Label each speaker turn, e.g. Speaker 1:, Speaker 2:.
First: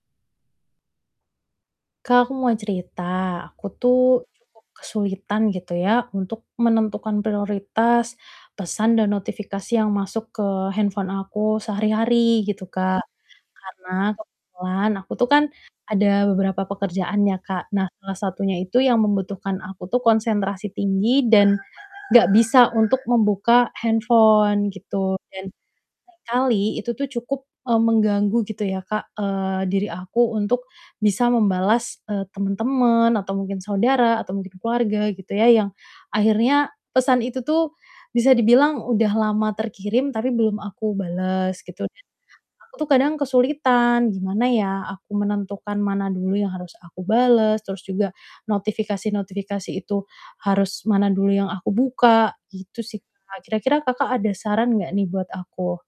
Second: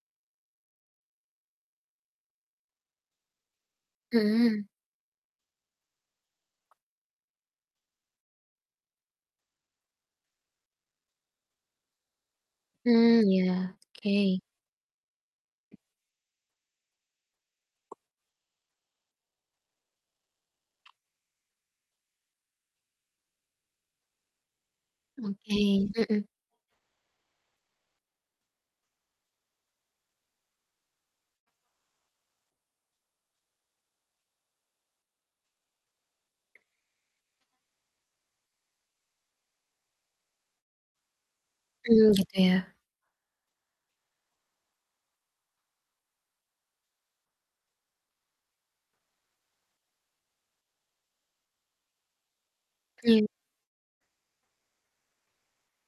Speaker 1: Kak, aku mau cerita. Aku tuh
Speaker 2: Mhm.
Speaker 1: cukup kesulitan gitu ya untuk menentukan prioritas pesan dan notifikasi yang masuk ke handphone aku sehari-hari gitu, Kak,
Speaker 2: Mmm, iya.
Speaker 1: karena
Speaker 2: Oke.
Speaker 1: kebetulan aku tuh kan ada beberapa pekerjaan ya, Kak, nah salah satunya itu yang membutuhkan aku tuh konsentrasi tinggi dan enggak bisa untuk membuka handphone gitu dan
Speaker 2: Oke. Mhm.
Speaker 1: seringkali itu tuh cukup, eee, mengganggu gitu ya, Kak, eee, diri aku untuk bisa membalas, eee, temen-temen atau mungkin saudara atau mungkin keluarga gitu ya yang akhirnya pesan itu tuh bisa dibilang udah lama terkirim, tapi belum aku balas gitu dan
Speaker 2: Mmm, gitu ya.
Speaker 1: aku tuh kadang kesulitan, gimana ya aku menentukan mana dulu yang harus aku balas, terus juga, Notifikasi-notifikasi itu harus mana dulu yang aku buka. Gitu sih,
Speaker 2: Iya.
Speaker 1: Kak. Kira-kira Kakak ada saran enggak nih buat aku?